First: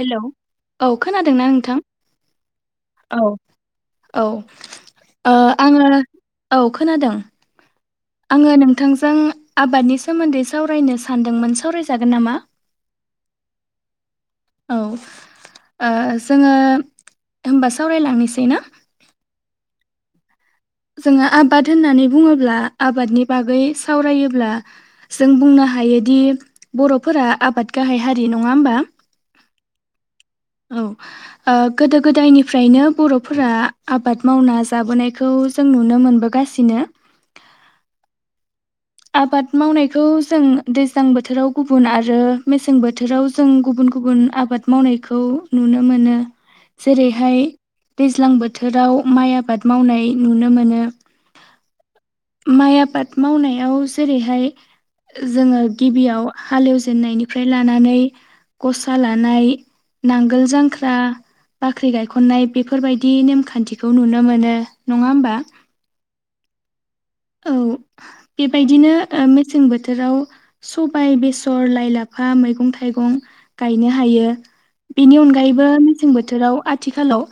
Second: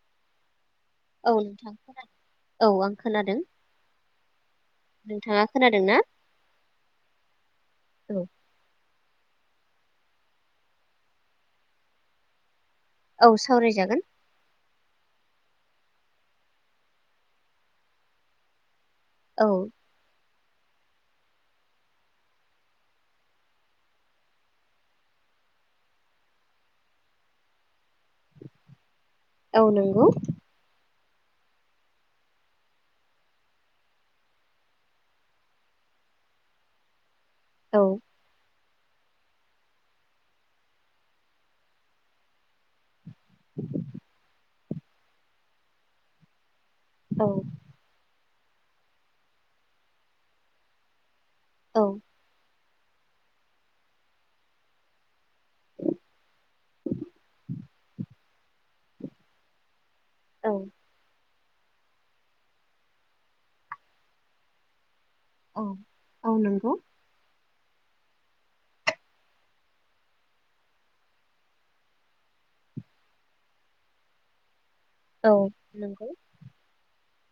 Hello औ खोनादोंना नोंथां औ आं औ खोनादों औ ओ नोंथाङा खोनादों आङो ना औ खोनादों औ आङो नोंथां जों आबादनि सोमोन्दै सावरायनो सानदोंमोन सावरायजागोन नामा औ सावरायजागोन औ ओ जोङो होनबा सावरायलांनोसै ना औ जोङो आबाद होननानै बुङोब्ला आबादनि बागै सावरायोब्ला जों बुंनो हायोदि बर'फोरा आबाद गाहाय हारि नङा होमबा औ नाेंगौ औ गोदो गोदायनिफ्रायनो बर'फोरा आबाद मावना जाबोनायखौ जों नुनो मोनबोगासिनो औ आबाद मावनायखौ जों दैज्लां बोथोराव गुबुन आरो मेसें बोथोराव जों गुबुन गुबुन आबाद मावनायखौ नुनो मोनो। औ जेरैहाय दैज्लां बो बोथोराव माइ आबाद मावनाय नुनो मोनो। औ माइ आबाद मावनाया एयाव जेरैहाय। जोङो गिबियाव हालेवजेननायनिफ्राय लानानै गसा लानाय नांगोल औ जांख्रा बाख्रि गायखन्नाय बेफोरबायदि नेमखान्थिखौ नुनो मोनो। नङाहोमबा। औ औ नंगौ। औ बेबायदिनो मेसें बोथोराव सबायाइ बेसर लाइ लाफा मैगं थाइगं गायनो हायो। बेनि औ अनगायैबो मेसें नंगौ बोथोराव आथिखालाव।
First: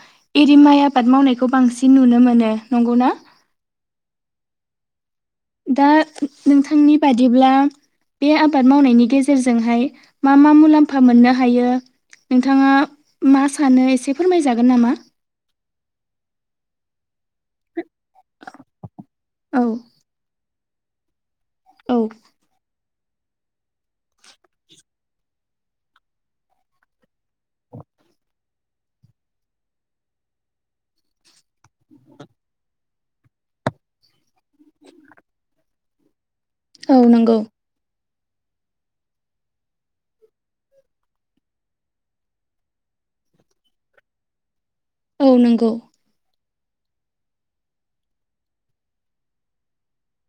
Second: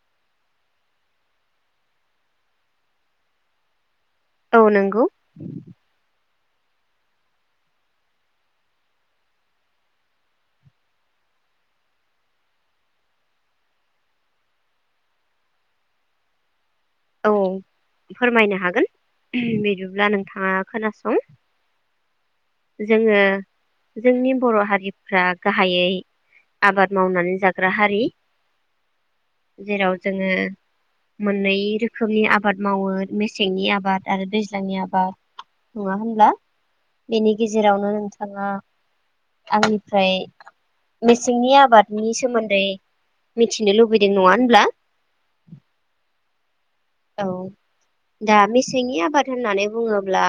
एरिमाइ आबाद मावनायखौ बांसिन नुनो मोनो नंगौना। औ नोंगौ। दा नोंथांनि बादिब्ला बे आबाद मावनायनि गेजेरजोंहाय मा मा मुलाम्फा मोननो हायो नोंथाङा मा सानो एसे फोरमायजागोन नामा। औ। फोरमायनो हागोन औ बिदिब्ला नोंथाङा। खोनासं। औ। जोङो जोंनि बर' हारिफ्रा गाहायै आबाद मावनानै जाग्रा हारि जेराव जोङो मोननै रोखोमनि आबाद मावो मेसेंनि आबाद आरो दैज्लांनि आबाद नङा होनब्ला। औ बेनि नंगौ गेजेरावनो नों। ओ आंनिफ्राय मेसेंनि आबादनि सोमोन्दै मिथिनो लुबैदों नङा होनब्ला। औ नंगौ। औ दा मेसेंनि आबाद होननानै बुङोब्ला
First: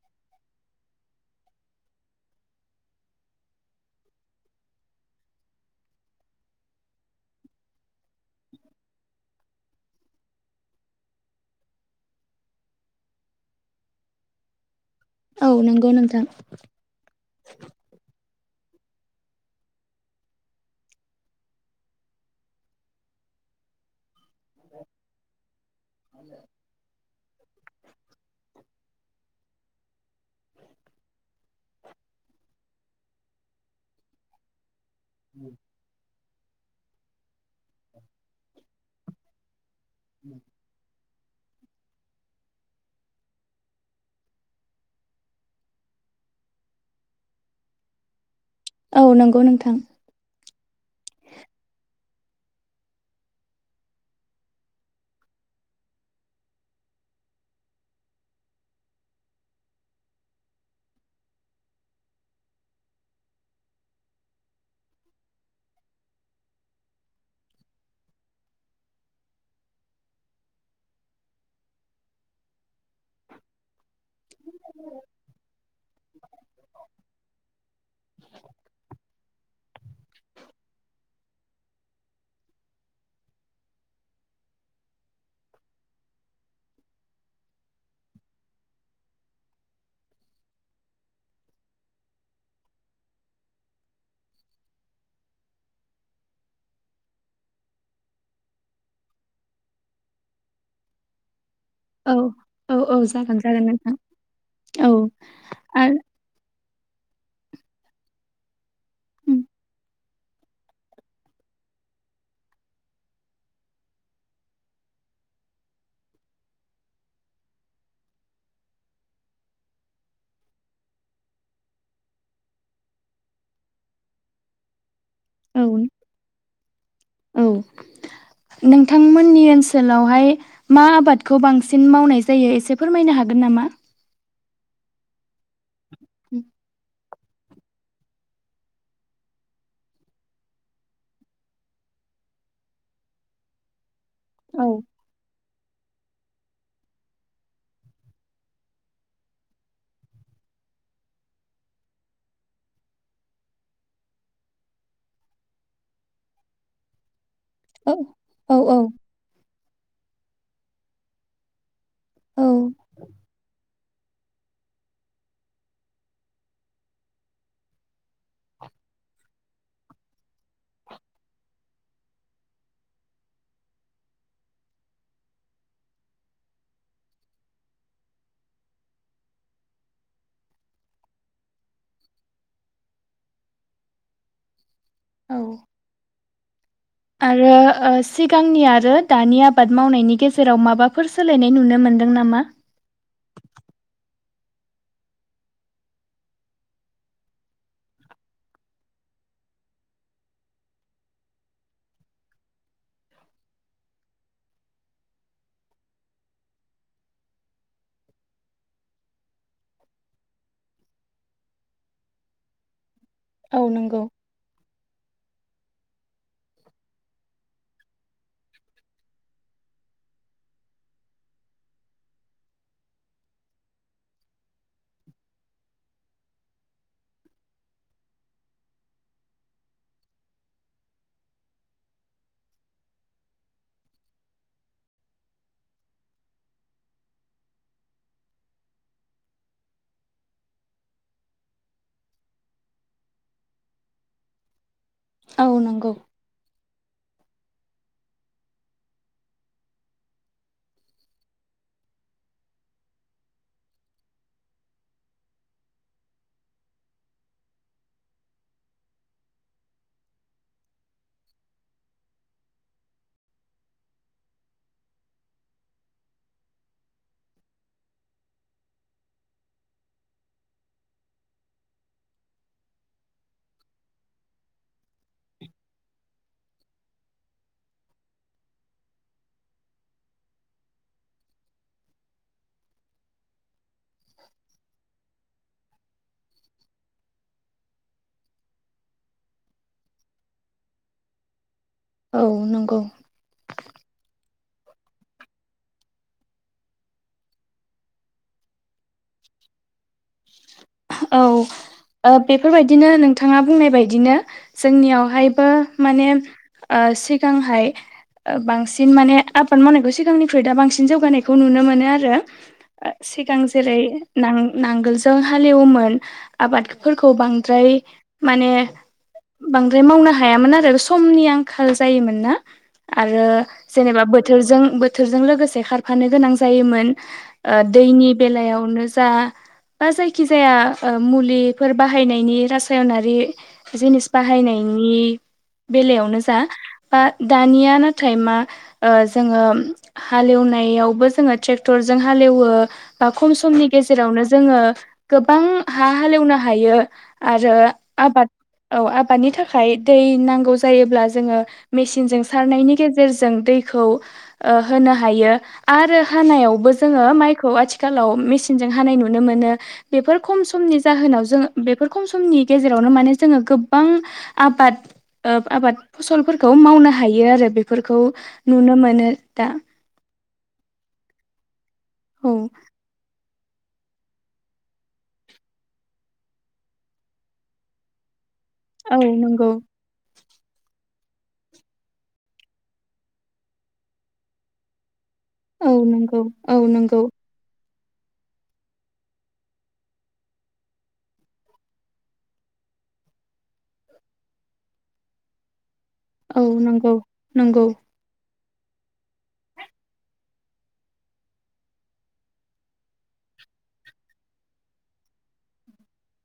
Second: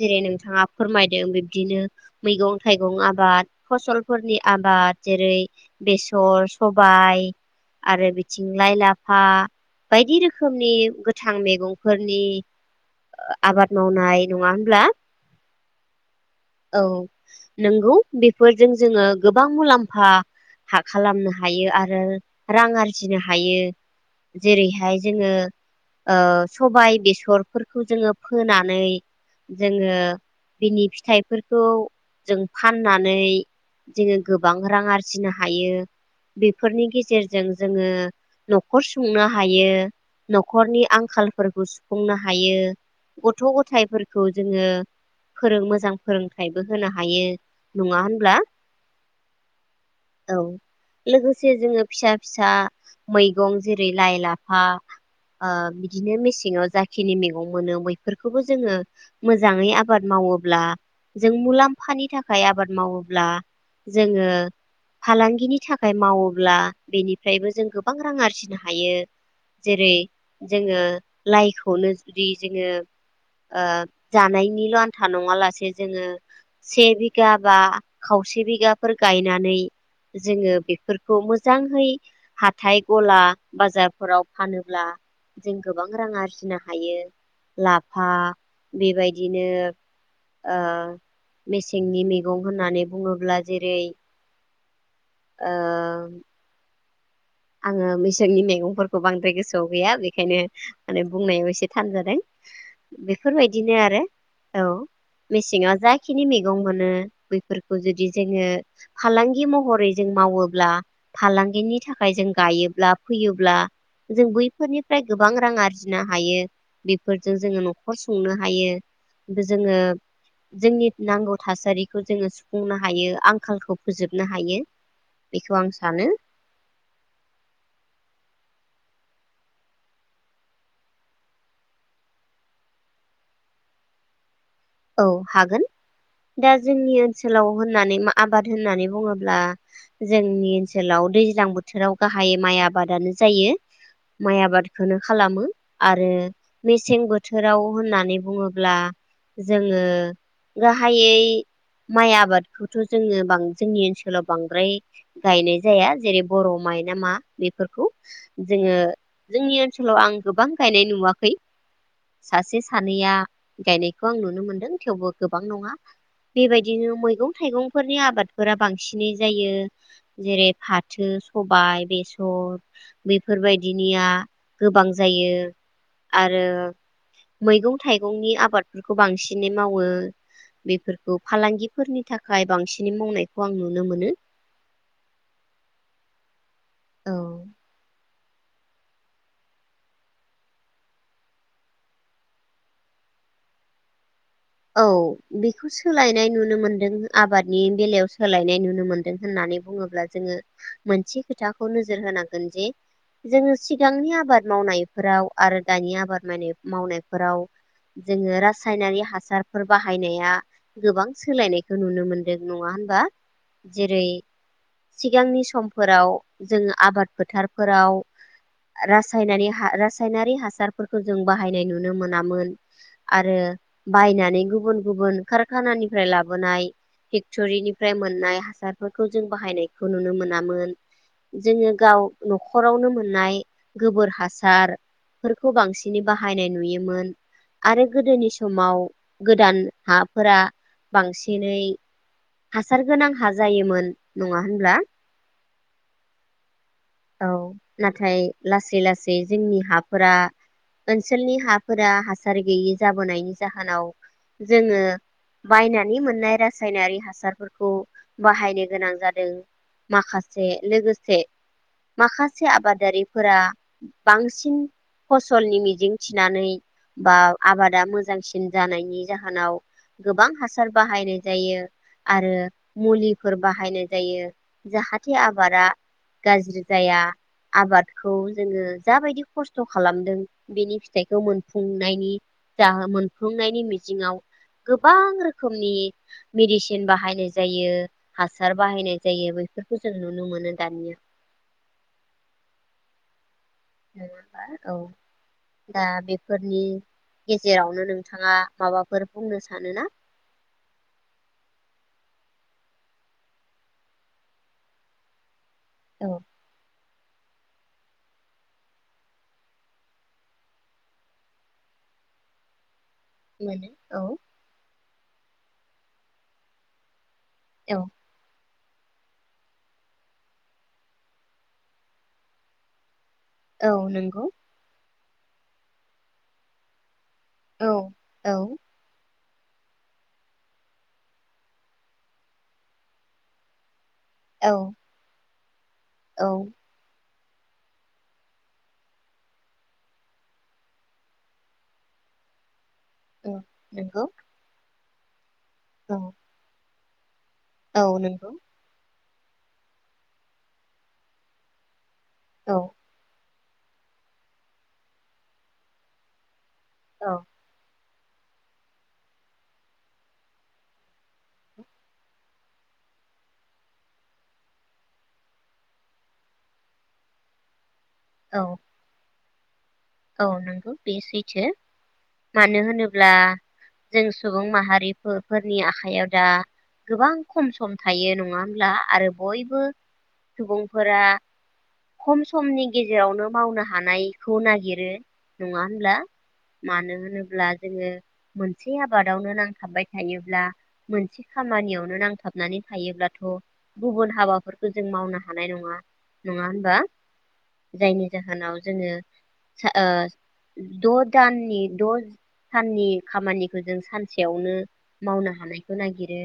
जेरै नोंथाङा फोरमायदों बिब्दिनो मैगं थाइगं आबाद फसलफोरनि आबाद जेरै बेसर सबाय आरो बिथिं लाइ लाफा बायदि रोखोमनि। नि गोथां मैगंफोरनि आबाद मावनाय नङा होनोमब्ला। औ नंगौ नोंथां। फोरजों जोङो गोबां मुलाम्फा खालामनो हायो आरो रां आरजिनो हायो। जेरैहाय जोङो। ओ सबाय बेसरफोरखौ जोङो फोना। नानै जोङो बिनि फिथाइफोरखौ जों फाननानै जोङो गोबां रां आर जिनो हायो। बेफोरनि गेजेरजों जोङो न'खर सुंनो हायो। न'खरनि आं खालफोरखौ सुफुंनो हायो गथ' गथायाइफोरखौ जोङो फोरों मोजां फोरोंथाइबो होनो हायो नङा होनब्ला। औ नंगौ नोंथां औ लोगोसे जोङो फिसा फिसा मैगं जेरै लाइ लाफा ओ बिदिनो मेसेङाव जाखिनि मैगं मोनो बैफोरखौबो जोङो मोजाङै आबाद मावोब्ला जों मुलाम्फानि थाखाय आबाद मावोब्ला जोङो फालांगिनि थाखाय मावोब्ला बेनिफ्रायबो जों गोबां रां आरजिनो हायो जेरै जोङो लाइखौनो जुदि जोङो ओ जानायनिल' आन्था नङा लासे जोङो से बिगा बा खावसे बिगाफोर गायनानै जोङो बेफोर खौ मोजांहै हाथाइ गला बाजारफोराव फानोब्ला जों गोबां रां आरजिनो हायो लाफा बेबायदिनो ओ मेसेंनि मैगं होननानै बुङोब्ला जेरै ओ आङो मैसेंनि मैगंफोरखौ बांद्राय गोसोआव गैया बेखायनो माने बुंनायाव एसे औ थानजादों औ औ जागोन जागोन बेफोरबायदिनो नोंथां आरो औ मेसेङाव आ जाखिनि मैगं मोनो बैफोरखौ जुदि जोङो उम फालांगि महरै जों मावोब्ला फालांगिनि थाखाय थाखाय जों गायोब्ला फैयोब्ला जों बैफोरनिफ्राय गोबां रां आरजिनो हायो बेफोरजों जोङो न'खर संनो हायो जोङो जोंनि नांगौ थासारिखौ जोङो सुफुंनो हायो आंखालखौ फोजोबनो हायो बेखौ औ आं सानो औ नोंथांमोननि ओनसोलावहाय मा आबादखौ बांसिन मावनाय जायो एसे फोरमायनो हागोन नामा औ हागोन दा जोंनि ओनसोलाव होननानै आबाद होननानै बुङोब्ला जोंनि ओनसोलाव दैज्लां बोथोराव गाहाय माइ आबादानो जायो माइ औ आबादखौनो खालामो आरो मेसें बोथोराव होननानै बुङोब्ला जोङो गाहायै माइ आबादखौथ' जोङो जोंनि ओनसोलाव बांद्राय गायनाय जाया जेरै बर' माइ नामा बेफोरखौ औ औ जोङो जोंनि ओनसोलाव आं गोबां गायनाय नुवाखै औ सासे सानैया गायनाय खौ आं नुनो मोनदों थेवबो गोबां नङा बेबायदिनो मैगं थाइगंफोरनि आबादफोरा बांसिनै जायो जेरै फाथो सबाय बेसर बेफोरबायदिनिया गोबां जायो आरो मैगं थाइगंनि आबाद बेफोरखौ बांसिनै मावो बेफोरखौ फालांगिफोरनि थाखाय बांसिनै मावनायखौ आं नुनो मोनो औ औ आरो सिगांनि आरो दानि आबाद मावनायनि गेजेराव माबाफोर सोलायनाय नुनो मोनदों नामा औ बेखौ सोलायनाय नुनो मोनदों आबादनि बेलायाव सोलायनाय नुनो मोनदों होननानै बुङोब्ला जोङो मोनसे खोथाखौ नोजोर होनांगोन जे जोङो सिगांनि आबाद मावनायफोराव आरो दानि आबाद मावनाय मावनायफोराव जोङो रासायनारि हासार फोर बाहायनाया गोबां सोलायनायखौ नुनो मोनदों नङा होनबा औ नंगौ जेरै सिगांनि समफोराव जोङो आबाद फोथारफोराव रासायनारि रासायनारि हासारफोरखौ जों बाहायनाय नुनो मोनामोन आरो बायनानै गुबुन गुबुन कारखानानिफ्राय लाबोनाय फेक्टरिनिफ्राय मोननाय हासारफोरखौ जों बाहायनायखौ नुनो मोनामोन जोङो गाव न'खरावनो मोननाय गोबोर हासारफोरखौ बांसिनै बाहायनाय नुयोमोन आरो गोदोनि समाव गोदान हाफोरा बांसिनै हासार गोनां हा जायोमोन नङा होनब्ला औ नंगौ औ नाथाय लासै लासै जोंनि हाफोरा ओनसोलनि हाफोरा हासार गैयि जाबोनायनि जाहोनाव जोङो बायनानै मोननाय रासायनारि हासारफोरखौ बाहायनो गोनां जादों माखासे लोगोसे माखासे आबादारिफोरा बांसिन फसलनि मिजिं थिनानै बा आबादा मोजांसिन जानायनि जाहोनाव गोबां हासार बाहायनाय जायो आरो मुलिफोर बाहायनाय जायो जाहाथे बे आबादा गाज्रि जाया आबादखौ जोङो जाबायदि खस्थ' खालामदों बेनि फिथाइखौ मोनफुंनायनि जा मोनफुंनायनि मिजिङाव गोबां रोखोमनि मेडिसिन बाहायनाय जायो हासार बाहायनाय जायो बेफोरखौ जों नुनो मोनो दानिया औ नंगौ नङाबा औ दा बेफोरनि गेजेरावनो नोंथाङा माबाफोर बुंनो सानोना? औ बेफोरबायदिनो नोंथाङा बुंनाय बदिनो जोंनियावहायबो माने औ ओ सिगांहाय बांसिन माने आबाद मावनायखौ सिगांनिख्रु दा बांसिन जौगानायखौ नुनो मोनो आरो सिगां मोनो जेरै औ नां-नांगोल- जों हालेवोमोन आबाद खौ औ बांद्राय माने बांद्राय मावनो हायामोन आरो समनि आंखाल जायोमोन ना आरो औ जेनेबा नंगौ बोथोरजों बो बोथोरजों लोगोसे खारफानो गोनां जायोमोन ओ औ दैनि औ बेलायावनो जा दा जायखि जाया ओ मुलिफोर बाहायनायनि रासायनारि जिनिस औ बाहायनायनि बेलायावनो औ जा बा दानिया नाथाय मा जोङो हालेवनायावबो जोङो ट्रेक्टरजों हाल एवो बा औ खम समनि नंगौ गेजेरावनो जोङो गोबां हा औ हालेवनो हायो आरो औ आबाद नंगौ औ आब- बेनि थाखाय दै नांगौ जायोब्ला जोङो मेसिन जों औ सारनायनि गेजेरजों दै खोव होनो हायो आरो हानायाबो बो जों औ मायखौ आथिं आथिखालाव मेसिनजों हानाय नुनो मोनो बेफोर खम समनि जाहोनाव जो बेफोर खम समनि गेजेरावनो माने जोङो गोबां आबाद आबाद फसलफोरखौ मावनो हायो आरो बे फोरफोरखौ औ नुनो मोनो दा औ नोंगौ बे सेैथौ औ मानो होनोब्ला जों सुबुं माहारि फोरनि आखाइायाव दा गोबां खम सम थायो नङा होनबा [unintelligible] औ आरो नंगौ बयबो सुबुंफोरा खम समनि गेजेरावनो मावनो हानायखौ नागिर- यो नङा औ होनब्ला नंगौ औ मानो नंगौ होनोब्ला जोङो मोनसे आबादावनो नांथाबबाय थायोब्ला मोनसे खामानियावनो नांथाबनानै थायोब्लाथ' गुबुन हाबाफोरखौ जों मावनो हानाय नङा औ नङा होनबा नंगौ नंगौ जायनि जाहोनाव जोंओ ओ द' दाननि द' साननि खामानिखौ जों सानसेयावनो मावनो हानायखौ नागिरो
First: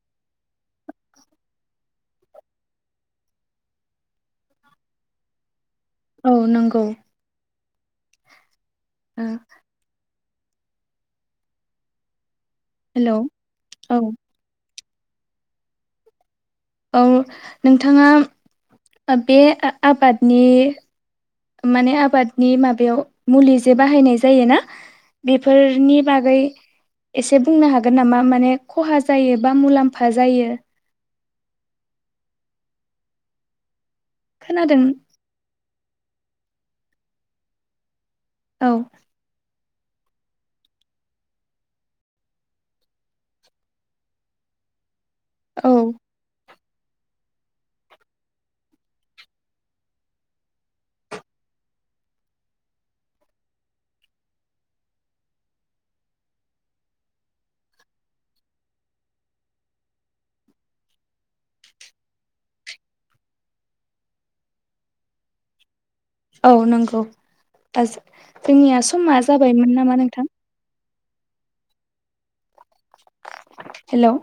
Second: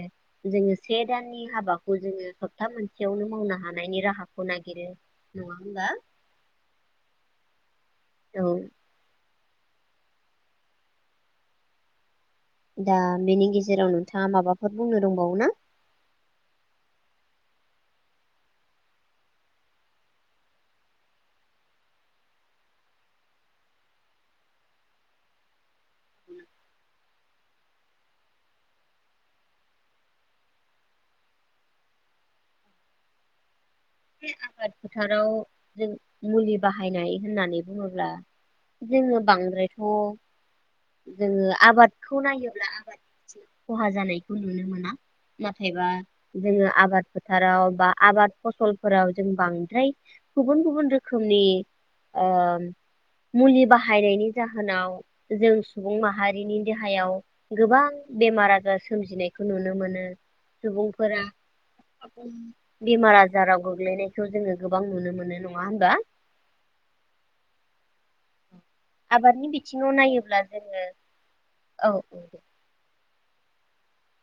जोङो से दाननि हाबाखौ जोङो सप्ता मोनसेयावनो मावनो हानायनि राहाखौ नागिरो नङा होमबा औ नंगौ औ बाबो दा हेलौ बेनि गेजेराव औ नोंथाङा माबाफ बुंनो दंबावो ना? औ नोंथाङा बे आबादनि माने आबादनि माबायाव मुलि जे बाहायनाय जायोना बेफोरनि बागै एसे बुंनो हागोन नामा माने खहा जायो बा मुलाम्फा जायो? बे आबाद खोनादों फोथाराव जों मुलि बाहायनाय होननानै बुङोब्ला औ जोंङो बांद्राय थ' जोङो आबादखौ नायोब्ला आबादनि सायाव खहा जानायखौ नुनो मोना। औ नाथायबा जोङो आबाद फोथाराव बा आबाद फसल फोराव जों बांद्राय गुबुन गुबुन रोखोमनि ओ मुलि बाहायनायनि जाहोनाव जों सुबुं माहारिनि देहायाव गोबां बेमार आजार सोमजिनायखौ नुनो मोनो सुबुंफोरा बेमार आजाराव गोग ग्लैनायखौ जोङो गोबां नुनो मोनो नङा होमबा? औ नंगौ आ जो जोंनिया समा आबादनि जाबायमोन बिथिङाव नामा नोंथां? नायोब्ला जोङो औ हेल'